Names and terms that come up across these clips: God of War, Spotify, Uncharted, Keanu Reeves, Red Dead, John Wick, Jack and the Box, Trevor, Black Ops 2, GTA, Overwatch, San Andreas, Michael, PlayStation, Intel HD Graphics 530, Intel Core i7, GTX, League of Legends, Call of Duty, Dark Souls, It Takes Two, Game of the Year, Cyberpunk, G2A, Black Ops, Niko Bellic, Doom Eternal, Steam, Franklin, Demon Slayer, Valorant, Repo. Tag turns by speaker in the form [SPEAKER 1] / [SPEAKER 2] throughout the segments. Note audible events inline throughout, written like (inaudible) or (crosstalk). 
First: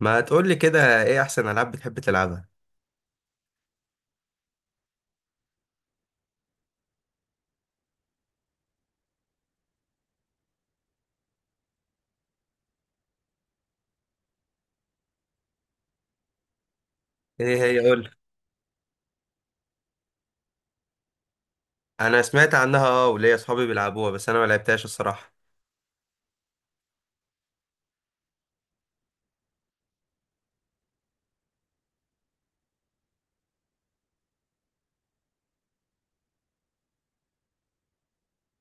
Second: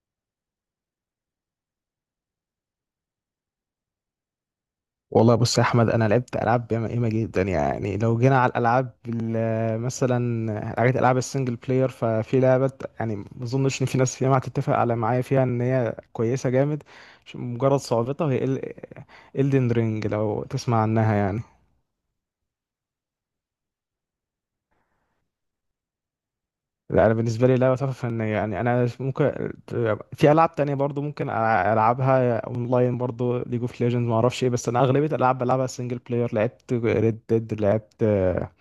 [SPEAKER 1] ما تقول لي كده ايه احسن العاب بتحب تلعبها؟
[SPEAKER 2] والله بص يا احمد، انا لعبت العاب ياما ياما جدا. يعني لو جينا على الالعاب مثلا حاجات العاب السنجل بلاير، ففي لعبه يعني ما اظنش ان في ناس ياما هتتفق على معايا فيها ان هي كويسه جامد
[SPEAKER 1] ايه
[SPEAKER 2] مجرد
[SPEAKER 1] هي قول لي.
[SPEAKER 2] صعوبتها، هي الدن رينج لو تسمع عنها يعني.
[SPEAKER 1] انا سمعت عنها اه، وليا اصحابي بيلعبوها بس انا ما لعبتهاش الصراحه.
[SPEAKER 2] لا انا بالنسبه لي لعبه تحفه فنيه يعني. انا ممكن في العاب تانية برضو ممكن العبها اونلاين برضو، ليج اوف ليجندز ما اعرفش ايه. بس انا اغلبيه الالعاب بلعبها سنجل بلاير. لعبت ريد ديد، لعبت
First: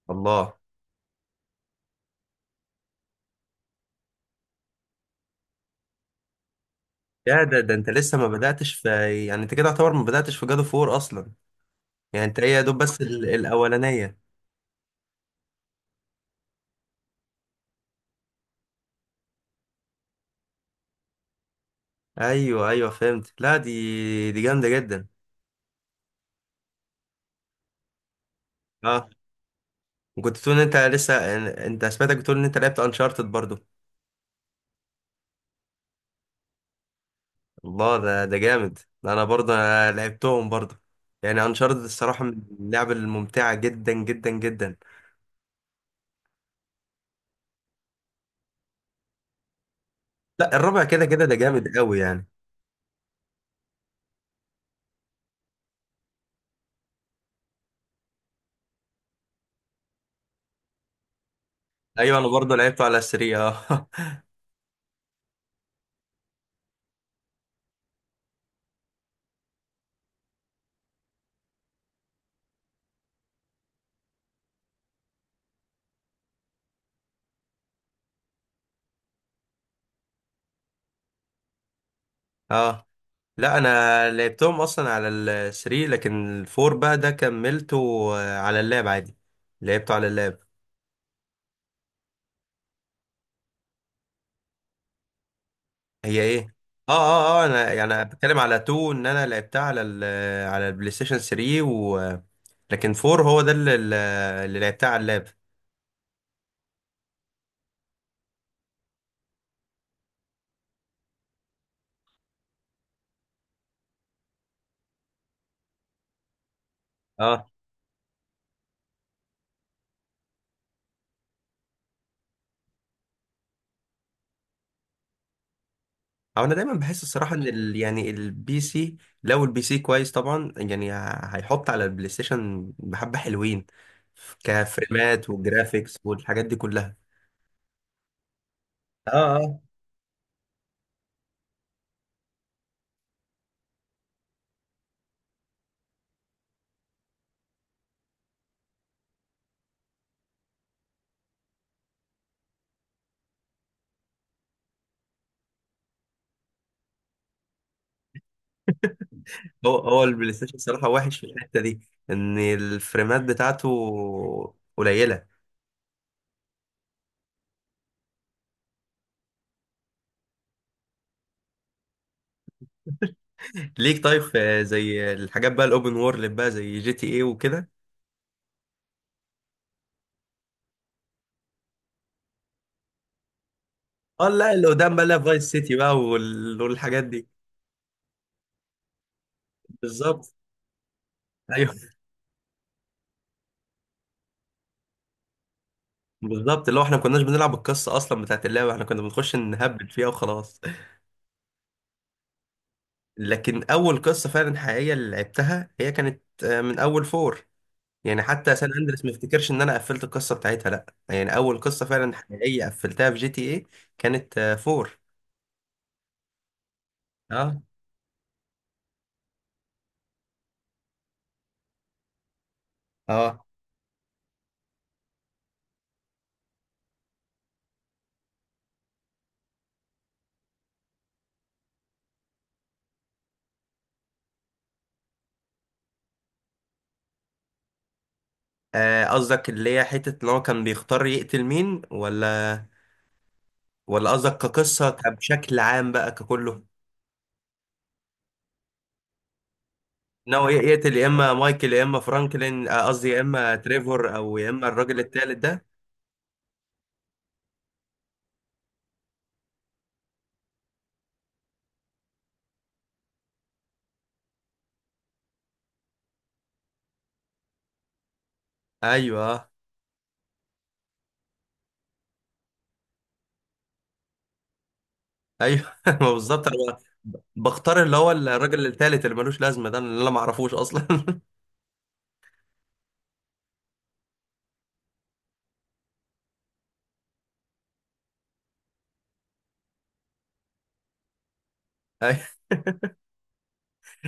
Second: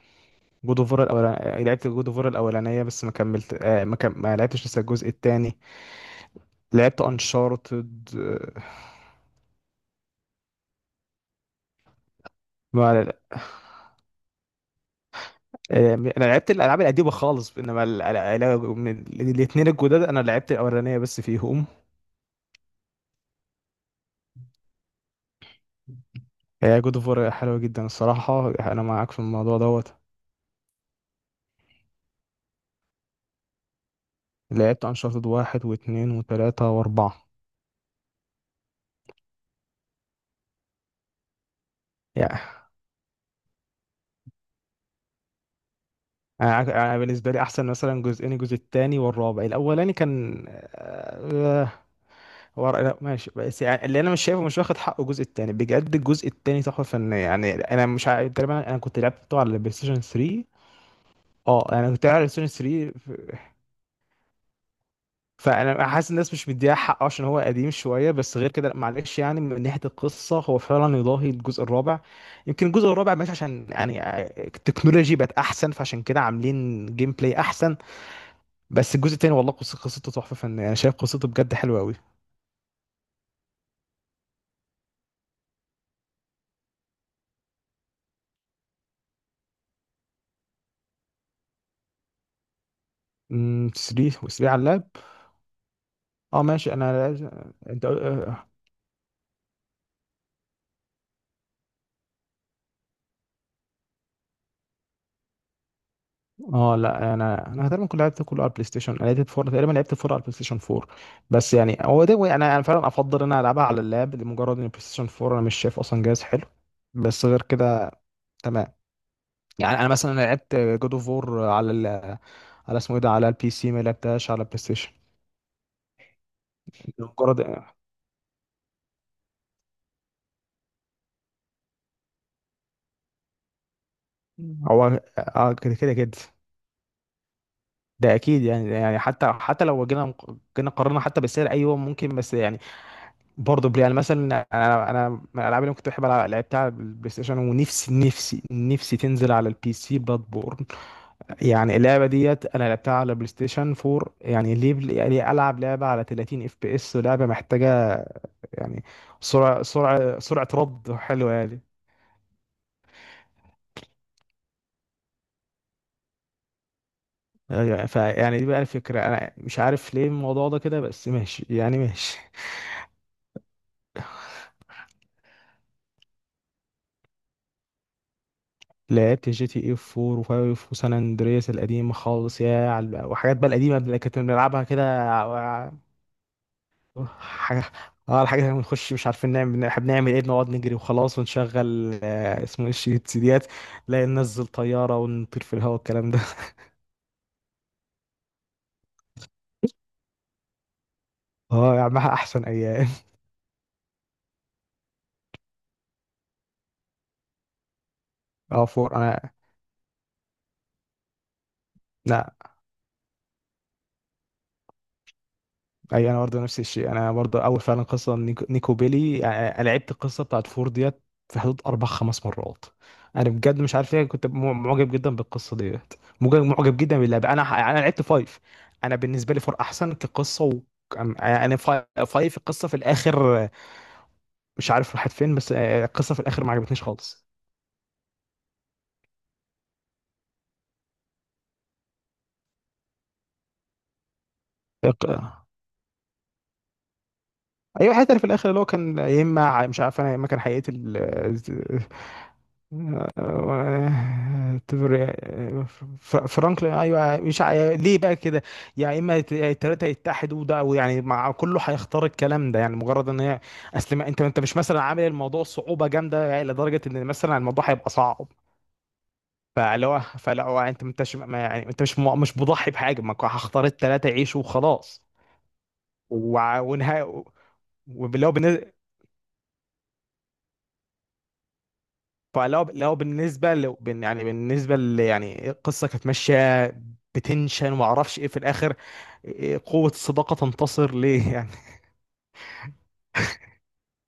[SPEAKER 1] الله،
[SPEAKER 2] جود اوف وور الاولانيه. لعبت جود اوف وور الاولانيه بس ما كملت. ما لعبتش لسه الجزء الثاني. لعبت
[SPEAKER 1] يا ده انت
[SPEAKER 2] انشارتد.
[SPEAKER 1] لسه ما بداتش في. يعني انت كده يعتبر ما بداتش في جادو فور اصلا. يعني انت هي يا دوب بس
[SPEAKER 2] ما...
[SPEAKER 1] الاولانيه.
[SPEAKER 2] آه... انا لعبت الالعاب القديمه خالص، انما من الاثنين الجداد انا لعبت الاولانيه بس فيهم.
[SPEAKER 1] ايوه ايوه، فهمت. لا دي جامده جدا.
[SPEAKER 2] هي جود اوف وور حلوه جدا الصراحه، انا
[SPEAKER 1] اه،
[SPEAKER 2] معاك في الموضوع دوت.
[SPEAKER 1] وكنت بتقول ان انت لسه. انت سمعتك بتقول ان انت لعبت انشارتد برضو.
[SPEAKER 2] لعبت انشارتد واحد واثنين وثلاثه واربعه.
[SPEAKER 1] الله، ده جامد ده. انا برضو أنا لعبتهم برضو. يعني انشارتد الصراحه من
[SPEAKER 2] يعني
[SPEAKER 1] اللعب الممتعه جدا جدا جدا.
[SPEAKER 2] انا بالنسبه لي احسن مثلا جزئين، الجزء الثاني والرابع. الاولاني كان
[SPEAKER 1] لا الرابع كده كده ده جامد قوي يعني.
[SPEAKER 2] هو رأي. لا ماشي، بس يعني اللي انا مش شايفه مش واخد حقه الجزء التاني. بجد الجزء التاني تحفه فنيه يعني. انا مش عارف تقريبا، انا كنت لعبته على البلاي ستيشن 3. اه انا كنت على
[SPEAKER 1] ايوه انا
[SPEAKER 2] البلاي ستيشن
[SPEAKER 1] برضه لعبته
[SPEAKER 2] 3
[SPEAKER 1] على 3 اه.
[SPEAKER 2] فانا حاسس الناس مش مديها حقه عشان هو قديم شويه، بس غير كده لأ، معلش يعني. من ناحيه القصه هو فعلا يضاهي الجزء الرابع. يمكن الجزء الرابع ماشي عشان يعني التكنولوجي بقت احسن فعشان كده عاملين جيم بلاي احسن. بس الجزء التاني والله قصته تحفه فنيه. انا شايف قصته بجد حلوه قوي.
[SPEAKER 1] (laughs) اه، لا انا لعبتهم اصلا على ال 3، لكن الفور بقى ده كملته. على اللاب عادي. لعبته على اللاب.
[SPEAKER 2] 3 و3 على اللاب.
[SPEAKER 1] هي
[SPEAKER 2] اه
[SPEAKER 1] ايه؟
[SPEAKER 2] ماشي،
[SPEAKER 1] اه
[SPEAKER 2] انا لازم.
[SPEAKER 1] اه اه، انا
[SPEAKER 2] انت
[SPEAKER 1] يعني بتكلم
[SPEAKER 2] اه.
[SPEAKER 1] على 2 ان انا لعبتها على على البلاي ستيشن 3، و لكن 4 هو ده اللي لعبتها على اللاب.
[SPEAKER 2] لا انا تقريبا كنت لعبت كله على البلاي ستيشن. انا لعبت فور تقريبا، لعبت فور على البلاي ستيشن 4. بس يعني هو ده. انا فعلا افضل ان انا العبها على اللاب لمجرد ان البلاي ستيشن 4 انا مش شايف اصلا جهاز حلو. بس غير
[SPEAKER 1] اه.
[SPEAKER 2] كده تمام. يعني انا مثلا لعبت جود اوف وور على على اسمه ايه ده، على البي سي، ما لعبتهاش على البلاي ستيشن
[SPEAKER 1] او انا دايما بحس الصراحه
[SPEAKER 2] مجرد.
[SPEAKER 1] ان يعني البي سي. لو البي سي كويس طبعا يعني هيحط على البلاي ستيشن بحبه حلوين
[SPEAKER 2] هو
[SPEAKER 1] كفريمات
[SPEAKER 2] اه، كده كده
[SPEAKER 1] والجرافيكس
[SPEAKER 2] كده.
[SPEAKER 1] والحاجات دي كلها.
[SPEAKER 2] ده اكيد يعني. يعني حتى
[SPEAKER 1] اه اه،
[SPEAKER 2] حتى لو جينا قارنا حتى بالسعر، ايوه ممكن. بس يعني برضه بلاي يعني مثلا انا من الالعاب اللي كنت بحب العب، لعبتها على البلاي ستيشن، ونفسي نفسي نفسي تنزل على البي سي بلاد بورن. يعني اللعبه ديت انا لعبتها على بلاي ستيشن 4. يعني ليه يعني العب لعبه على 30 اف بي اس ولعبه محتاجه يعني سرعه
[SPEAKER 1] هو
[SPEAKER 2] سرعه
[SPEAKER 1] البلاي
[SPEAKER 2] سرعه
[SPEAKER 1] ستيشن صراحه
[SPEAKER 2] رد
[SPEAKER 1] وحش في
[SPEAKER 2] حلوه
[SPEAKER 1] الحته
[SPEAKER 2] يعني.
[SPEAKER 1] دي. ان الفريمات بتاعته قليله.
[SPEAKER 2] يعني- فيعني دي بقى الفكره. انا مش عارف ليه الموضوع ده كده، بس ماشي يعني ماشي.
[SPEAKER 1] ليك طيب في زي الحاجات بقى الاوبن وورلد بقى زي جي تي اي وكده.
[SPEAKER 2] لعبت جي تي اي 4 و5 وسان اندرياس القديمه خالص، يا وحاجات بقى القديمه اللي كنت
[SPEAKER 1] اه لا،
[SPEAKER 2] بنلعبها
[SPEAKER 1] اللي
[SPEAKER 2] كده.
[SPEAKER 1] قدام بقى لا فايس سيتي بقى والحاجات دي.
[SPEAKER 2] حاجة، اه الحاجة اللي بنخش مش عارفين نعمل بنعمل ايه،
[SPEAKER 1] بالظبط.
[SPEAKER 2] بنقعد نجري وخلاص
[SPEAKER 1] أيوه.
[SPEAKER 2] ونشغل اسمه ايه السيديات. لا ننزل طيارة ونطير في الهواء الكلام ده. (laughs)
[SPEAKER 1] بالظبط، اللي هو احنا ما كناش بنلعب القصه اصلا بتاعت اللعبه، احنا كنا بنخش نهبل فيها وخلاص.
[SPEAKER 2] اه يا عم، احسن ايام.
[SPEAKER 1] لكن اول قصه فعلا حقيقيه اللي لعبتها هي كانت من اول فور. يعني
[SPEAKER 2] (laughs)
[SPEAKER 1] حتى
[SPEAKER 2] اه
[SPEAKER 1] سان
[SPEAKER 2] فور
[SPEAKER 1] اندريس ما
[SPEAKER 2] انا.
[SPEAKER 1] افتكرش ان انا قفلت القصه بتاعتها، لا يعني اول قصه فعلا
[SPEAKER 2] لا.
[SPEAKER 1] حقيقيه قفلتها في جي تي ايه كانت فور.
[SPEAKER 2] اي انا برضه نفس الشيء، انا برضه اول
[SPEAKER 1] اه
[SPEAKER 2] فعلا قصه نيكو بيلي يعني. أنا لعبت القصه بتاعت فور ديت في حدود اربع خمس مرات. انا
[SPEAKER 1] اه.
[SPEAKER 2] بجد مش عارف ليه كنت معجب جدا بالقصه ديت، معجب جدا باللعبه. انا لعبت فايف. انا بالنسبه لي فور احسن كقصه و... يعني فايف القصه في الاخر مش عارف راحت فين، بس القصه في الاخر ما عجبتنيش
[SPEAKER 1] قصدك اللي هي حته ان هو كان بيختار يقتل مين، ولا ولا قصدك كقصه
[SPEAKER 2] خالص.
[SPEAKER 1] بشكل عام بقى ككله؟
[SPEAKER 2] ايوه، حتى في الاخر اللي هو كان يا اما مش عارف انا يا اما كان
[SPEAKER 1] ناوي يقتل
[SPEAKER 2] هيقتل
[SPEAKER 1] يا اما مايكل يا اما فرانكلين. قصدي يا اما تريفور او يا
[SPEAKER 2] آه،
[SPEAKER 1] اما الراجل
[SPEAKER 2] تبر-
[SPEAKER 1] التالت ده.
[SPEAKER 2] فرانكلين. ايوه مش عا- ليه بقى كده يا اما التلاته يتحدوا ده. ويعني مع كله هيختار الكلام ده يعني مجرد ان هي. اصل انت مش مثلا عامل الموضوع صعوبه جامده، يعني لدرجه ان مثلا الموضوع هيبقى صعب.
[SPEAKER 1] ايوه
[SPEAKER 2] فاللي هو فلا هو انت ما انتش ما- يعني انت مش مش مضحي بحاجه ما كو- هختار التلاته يعيشوا وخلاص.
[SPEAKER 1] ايوه. (laughs) ما بالظبط انا
[SPEAKER 2] ونهايه.
[SPEAKER 1] بختار اللي هو
[SPEAKER 2] واللي هو
[SPEAKER 1] الراجل التالت اللي ملوش لازمه ده، اللي انا ما اعرفوش اصلا.
[SPEAKER 2] لو بالنسبه يعني بالنسبه ل يعني القصه كانت ماشيه بتنشن وما اعرفش ايه في الاخر، إيه قوه الصداقه تنتصر ليه. (laughs) يعني
[SPEAKER 1] (laughs)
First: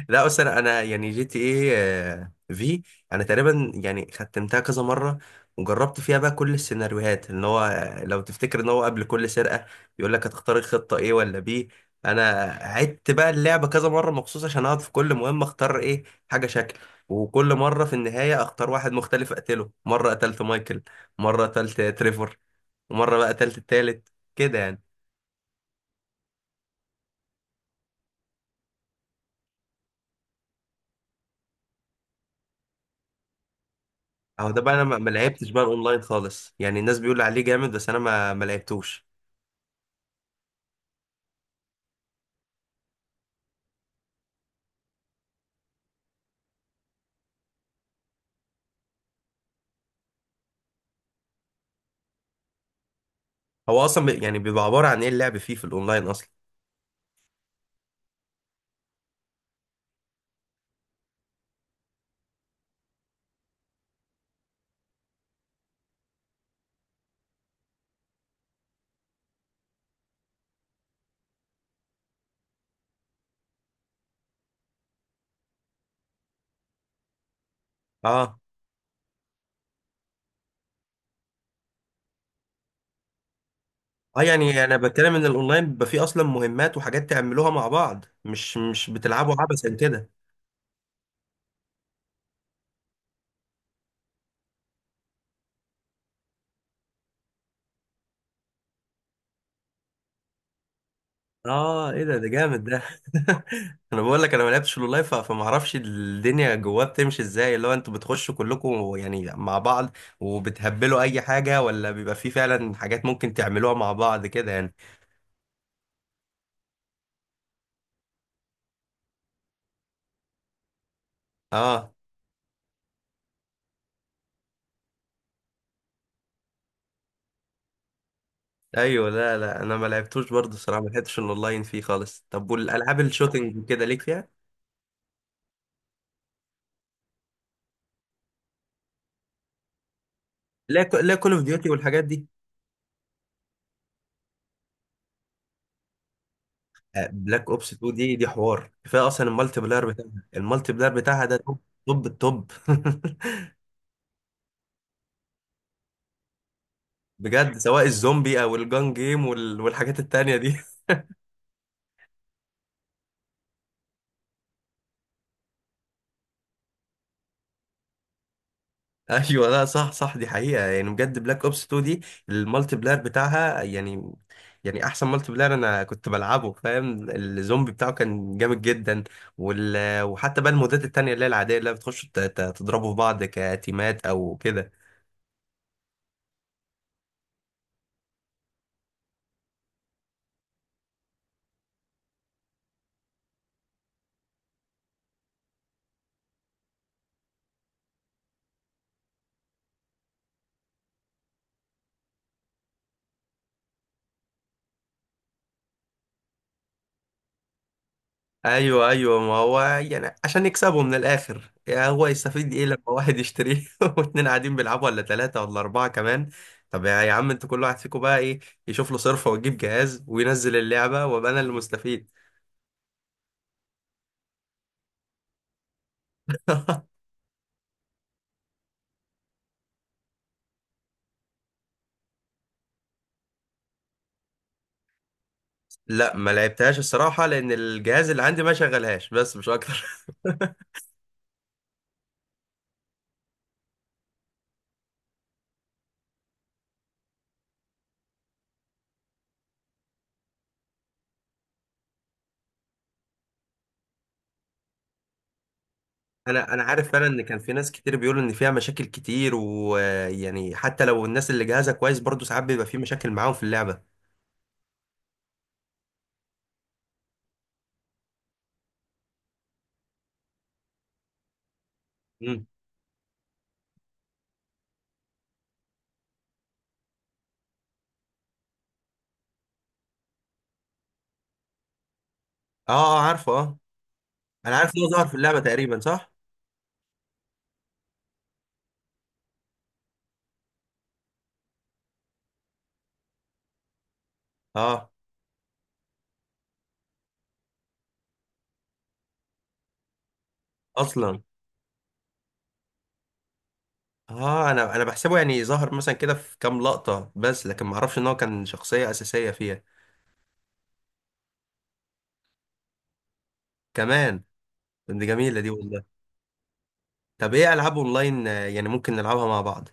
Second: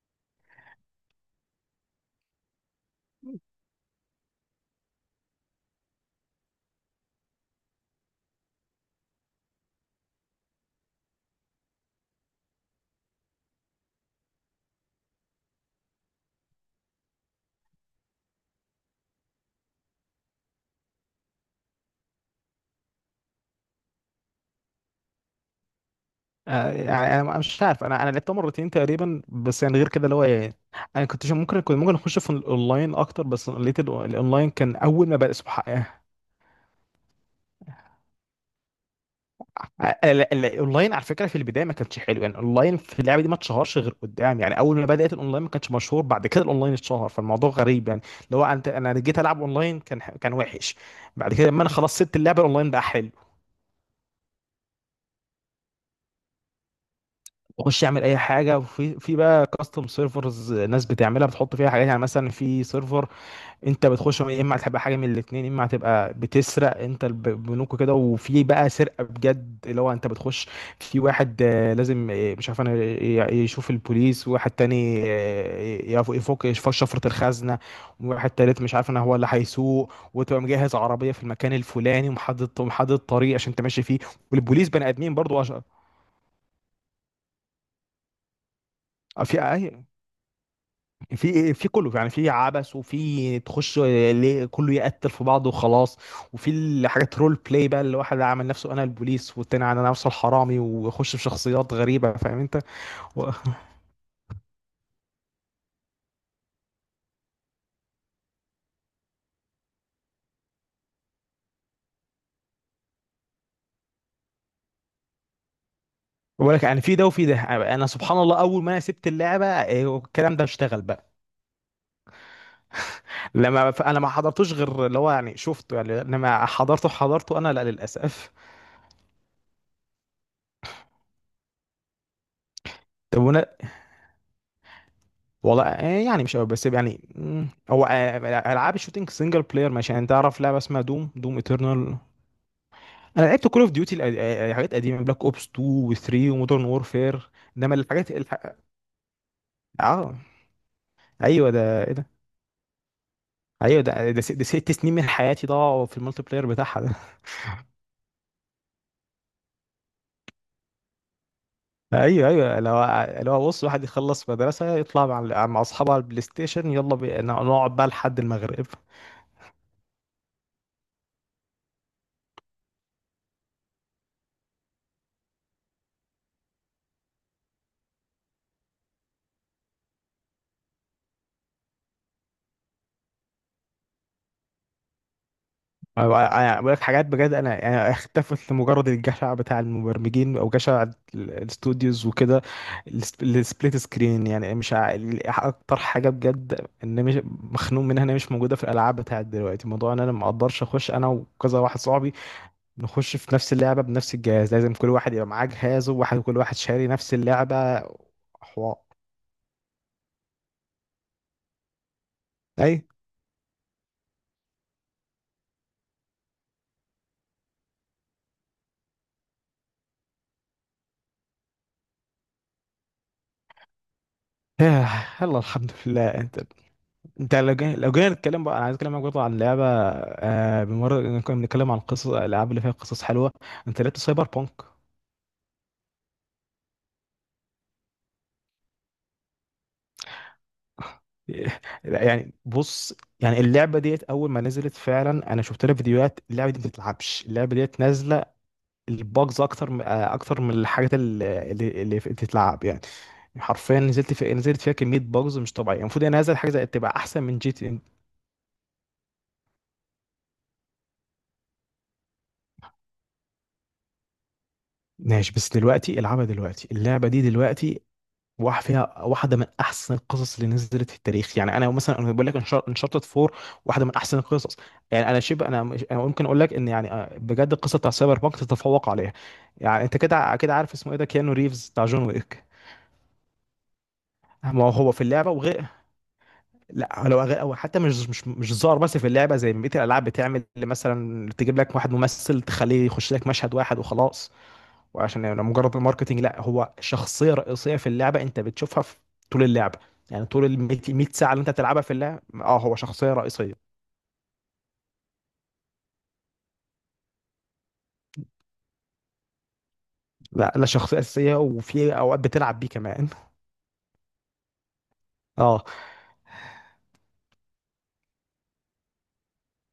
[SPEAKER 1] لا اصل انا يعني جي تي ايه في. انا تقريبا يعني ختمتها كذا مره، وجربت فيها بقى كل السيناريوهات ان هو لو تفتكر ان هو قبل كل سرقه يقول لك هتختار الخطه ايه ولا بي. انا عدت بقى اللعبه كذا مره مخصوص عشان اقعد في كل مهمه اختار ايه حاجه شكل. وكل مره في النهايه اختار واحد مختلف اقتله. مره قتلت مايكل، مره قتلت تريفور، ومره بقى قتلت التالت كده يعني.
[SPEAKER 2] يعني انا مش عارف. انا لعبتها مرتين تقريبا بس، يعني غير كده اللي هو انا كنت ممكن اخش في الاونلاين اكتر. بس لقيت الاونلاين
[SPEAKER 1] اهو ده بقى
[SPEAKER 2] كان
[SPEAKER 1] انا ما
[SPEAKER 2] اول
[SPEAKER 1] ما
[SPEAKER 2] ما بدا
[SPEAKER 1] لعبتش بقى
[SPEAKER 2] سبحان.
[SPEAKER 1] الاونلاين خالص. يعني الناس بيقول عليه جامد، بس انا ما لعبتوش.
[SPEAKER 2] الاونلاين على فكره في البدايه ما كانش حلو. يعني الاونلاين في اللعبه دي ما اتشهرش غير قدام. يعني اول ما بدات الاونلاين ما كانش مشهور، بعد كده الاونلاين اتشهر. فالموضوع غريب يعني، اللي هو انت انا جيت العب اونلاين كان كان وحش، بعد كده لما انا خلاص سبت اللعبه الاونلاين بقى حلو.
[SPEAKER 1] هو اصلا يعني بيبقى عباره عن ايه اللعب فيه في الاونلاين اصلا؟
[SPEAKER 2] بخش اعمل اي حاجه، وفي بقى كاستم سيرفرز، ناس بتعملها بتحط فيها حاجات. يعني مثلا في سيرفر انت بتخش يا اما هتبقى حاجه من الاتنين، يا اما هتبقى بتسرق انت بنوك كده، وفي بقى سرقه بجد اللي هو انت بتخش. في واحد لازم مش عارف انا يشوف البوليس، وواحد تاني يفك شفره الخزنه، وواحد
[SPEAKER 1] اه
[SPEAKER 2] تالت مش عارف انا هو اللي هيسوق وتبقى مجهز عربيه في المكان الفلاني، ومحدد طريق عشان انت ماشي فيه.
[SPEAKER 1] اه، يعني
[SPEAKER 2] والبوليس
[SPEAKER 1] انا
[SPEAKER 2] بني ادمين
[SPEAKER 1] بتكلم ان
[SPEAKER 2] برضو
[SPEAKER 1] الاونلاين بيبقى فيه اصلا مهمات وحاجات تعملوها مع بعض، مش بتلعبوا
[SPEAKER 2] في
[SPEAKER 1] عبثا كده.
[SPEAKER 2] في في كله يعني، في عبث وفي تخش ليه كله يقتل في بعضه وخلاص، وفي الحاجات رول بلاي بقى اللي واحد عامل نفسه انا البوليس والتاني انا نفسه الحرامي ويخش في شخصيات
[SPEAKER 1] اه، ايه
[SPEAKER 2] غريبه،
[SPEAKER 1] ده
[SPEAKER 2] فاهم انت.
[SPEAKER 1] جامد. ده
[SPEAKER 2] و-
[SPEAKER 1] (laughs) انا بقول لك انا ما لعبتش الاونلاين فما اعرفش الدنيا جواه بتمشي ازاي. اللي هو انتوا بتخشوا كلكم يعني مع بعض وبتهبلوا اي حاجه، ولا بيبقى فيه فعلا حاجات ممكن تعملوها مع بعض كده يعني؟
[SPEAKER 2] (laughs) ولك يعني في ده وفي ده. انا سبحان الله اول ما انا سبت اللعبه الكلام ده اشتغل بقى.
[SPEAKER 1] اه
[SPEAKER 2] لما انا ما حضرتوش غير اللي هو يعني شفته يعني، لما حضرته انا لا للاسف.
[SPEAKER 1] ايوه. لا لا انا ما لعبتوش برضه الصراحه، ما لعبتش الاونلاين فيه خالص. طب والالعاب
[SPEAKER 2] طب وانا
[SPEAKER 1] الشوتينج كده ليك فيها؟
[SPEAKER 2] والله يعني مش قوي، بس يعني هو العاب الشوتينج سنجل بلاير ماشي. يعني تعرف لعبه اسمها
[SPEAKER 1] لا لا كول
[SPEAKER 2] دوم
[SPEAKER 1] اوف ديوتي
[SPEAKER 2] ايترنال.
[SPEAKER 1] والحاجات دي.
[SPEAKER 2] انا لعبت كول اوف ديوتي حاجات قديمه، بلاك اوبس 2 و3 ومودرن وورفير.
[SPEAKER 1] بلاك اوبس
[SPEAKER 2] انما
[SPEAKER 1] 2
[SPEAKER 2] الحاجات
[SPEAKER 1] دي حوار كفايه اصلا. المالتي بلاير بتاعها
[SPEAKER 2] اه
[SPEAKER 1] المالتي بلاير بتاعها ده
[SPEAKER 2] ايوه
[SPEAKER 1] توب.
[SPEAKER 2] ده ايه
[SPEAKER 1] توب
[SPEAKER 2] ده.
[SPEAKER 1] التوب. (laughs)
[SPEAKER 2] ايوه ده ده ست سنين من حياتي ضاعوا في المالتي بلاير بتاعها ده. (laughs)
[SPEAKER 1] بجد، سواء الزومبي او الجان جيم والحاجات التانية دي.
[SPEAKER 2] ايوه ايوه لو بص واحد يخلص مدرسه يطلع مع اصحابه على البلاي ستيشن يلا نقعد بقى لحد المغرب.
[SPEAKER 1] (laughs) ايوه، لا صح صح، دي حقيقه. يعني بجد بلاك اوبس 2 دي المالتي بلاير بتاعها يعني يعني احسن مالتي بلاير انا كنت بلعبه، فاهم؟ الزومبي بتاعه كان جامد جدا. وحتى بقى المودات التانية اللي هي العاديه اللي بتخش تضربوا في بعض كتيمات او كده.
[SPEAKER 2] انا بقول لك حاجات بجد، انا اختفت لمجرد الجشع بتاع المبرمجين او جشع الاستوديوز وكده. السبليت سكرين يعني مش اكتر حاجه بجد ان مش مخنوق منها ان هي مش موجوده في الالعاب بتاعت دلوقتي، موضوع ان انا ما اقدرش اخش انا وكذا واحد صاحبي نخش في نفس اللعبه بنفس الجهاز، لازم كل واحد يبقى معاه جهازه وواحد كل واحد شاري نفس اللعبه. حوار
[SPEAKER 1] ايوه ايوه، ما هو يعني عشان يكسبوا من الاخر. يا هو يستفيد ايه لما
[SPEAKER 2] اي.
[SPEAKER 1] واحد يشتريه (laughs) واتنين قاعدين بيلعبوا، ولا 3 ولا 4 كمان. طب يا عم، انتوا كل واحد فيكم بقى ايه يشوف له صرفة ويجيب جهاز وينزل اللعبة وابقى انا اللي مستفيد.
[SPEAKER 2] (sighs) يلا الحمد لله. انت
[SPEAKER 1] (laughs)
[SPEAKER 2] انت لو جينا نتكلم بقى. انا عايز اتكلم معاك برضه عن لعبه بمر كنا بنتكلم عن قصص الالعاب اللي فيها قصص حلوه. انت لعبت سايبر بانك؟
[SPEAKER 1] لا ما لعبتهاش الصراحة، لان الجهاز اللي عندي ما شغلهاش، بس مش اكتر.
[SPEAKER 2] (laughs) يعني بص، يعني اللعبه ديت اول ما نزلت فعلا انا شفت لها فيديوهات، اللعبه دي ما بتتلعبش. اللعبه ديت نازله الباجز اكتر اكتر من الحاجات اللي بتتلعب يعني. حرفيا نزلت في نزلت فيها كميه باجز مش طبيعيه. المفروض ان
[SPEAKER 1] (laughs)
[SPEAKER 2] هذا الحاجه
[SPEAKER 1] انا
[SPEAKER 2] زي
[SPEAKER 1] عارف
[SPEAKER 2] تبقى
[SPEAKER 1] فعلا ان
[SPEAKER 2] احسن من
[SPEAKER 1] كان
[SPEAKER 2] جي
[SPEAKER 1] في
[SPEAKER 2] تي
[SPEAKER 1] ناس
[SPEAKER 2] ان.
[SPEAKER 1] كتير بيقولوا ان فيها مشاكل كتير، ويعني حتى لو الناس اللي جهازها كويس برضه ساعات بيبقى في مشاكل معاهم في اللعبة.
[SPEAKER 2] ماشي بس دلوقتي العبها دلوقتي، اللعبه دي دلوقتي واحد فيها واحده من احسن القصص اللي نزلت في التاريخ. يعني انا مثلا انا بقول لك
[SPEAKER 1] امم،
[SPEAKER 2] انشارتد 4 واحده من احسن القصص. يعني انا شبه انا أنا ممكن اقول لك ان يعني بجد القصه بتاع سايبر بانك تتفوق عليها. يعني انت كده كده عارف اسمه ايه ده، كيانو ريفز بتاع جون ويك.
[SPEAKER 1] اه اه، عارفه اه. انا
[SPEAKER 2] ما هو
[SPEAKER 1] عارف ان هو
[SPEAKER 2] هو في
[SPEAKER 1] ظهر في
[SPEAKER 2] اللعبه
[SPEAKER 1] اللعبة
[SPEAKER 2] وغير.
[SPEAKER 1] تقريبا صح؟
[SPEAKER 2] لا لو غير، او حتى مش ظاهر. بس في اللعبه زي ما بقيه الالعاب بتعمل مثلا تجيب لك واحد ممثل تخليه يخش لك مشهد واحد وخلاص
[SPEAKER 1] اه
[SPEAKER 2] وعشان يعني مجرد الماركتينج. لا هو شخصيه رئيسيه في اللعبه، انت بتشوفها في طول اللعبه. يعني طول ال 100
[SPEAKER 1] اصلا.
[SPEAKER 2] ساعه اللي انت بتلعبها في اللعبه اه هو شخصيه رئيسيه.
[SPEAKER 1] اه، انا بحسبه يعني ظهر مثلا كده في كام لقطة بس، لكن ما اعرفش ان هو كان شخصية اساسية فيها.
[SPEAKER 2] لا لا شخصيه اساسيه وفي اوقات بتلعب بيه كمان. (laughs)
[SPEAKER 1] كمان؟ طب دي جميلة دي
[SPEAKER 2] اه.
[SPEAKER 1] والله. طب ايه العاب اونلاين يعني ممكن نلعبها مع بعض؟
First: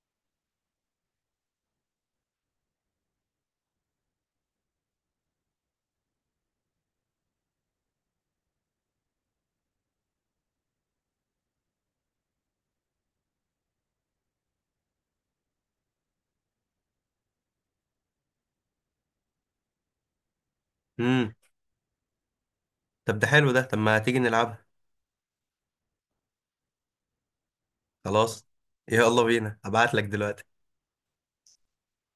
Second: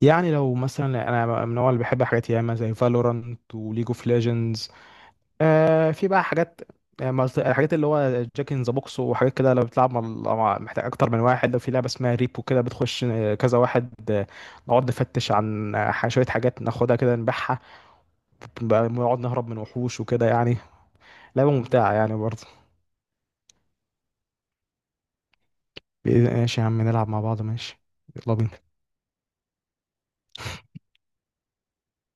[SPEAKER 2] يعني لو مثلا انا من النوع اللي بحب حاجات ياما زي فالورانت وليج اوف ليجندز. في بقى حاجات الحاجات اللي هو جاك ان ذا بوكس وحاجات كده. لو بتلعب مع محتاج اكتر من واحد. لو في لعبه اسمها ريبو كده بتخش كذا واحد نقعد نفتش عن شويه حاجات ناخدها كده نبيعها بقى، بنقعد نهرب من وحوش وكده يعني.
[SPEAKER 1] امم.
[SPEAKER 2] لعبة ممتعة يعني برضه.
[SPEAKER 1] طب ده حلو ده. طب ما تيجي نلعبها.
[SPEAKER 2] ماشي يا عم نلعب مع بعض، ماشي. يلا
[SPEAKER 1] خلاص.
[SPEAKER 2] بينا.
[SPEAKER 1] يلا بينا، هبعت لك دلوقتي.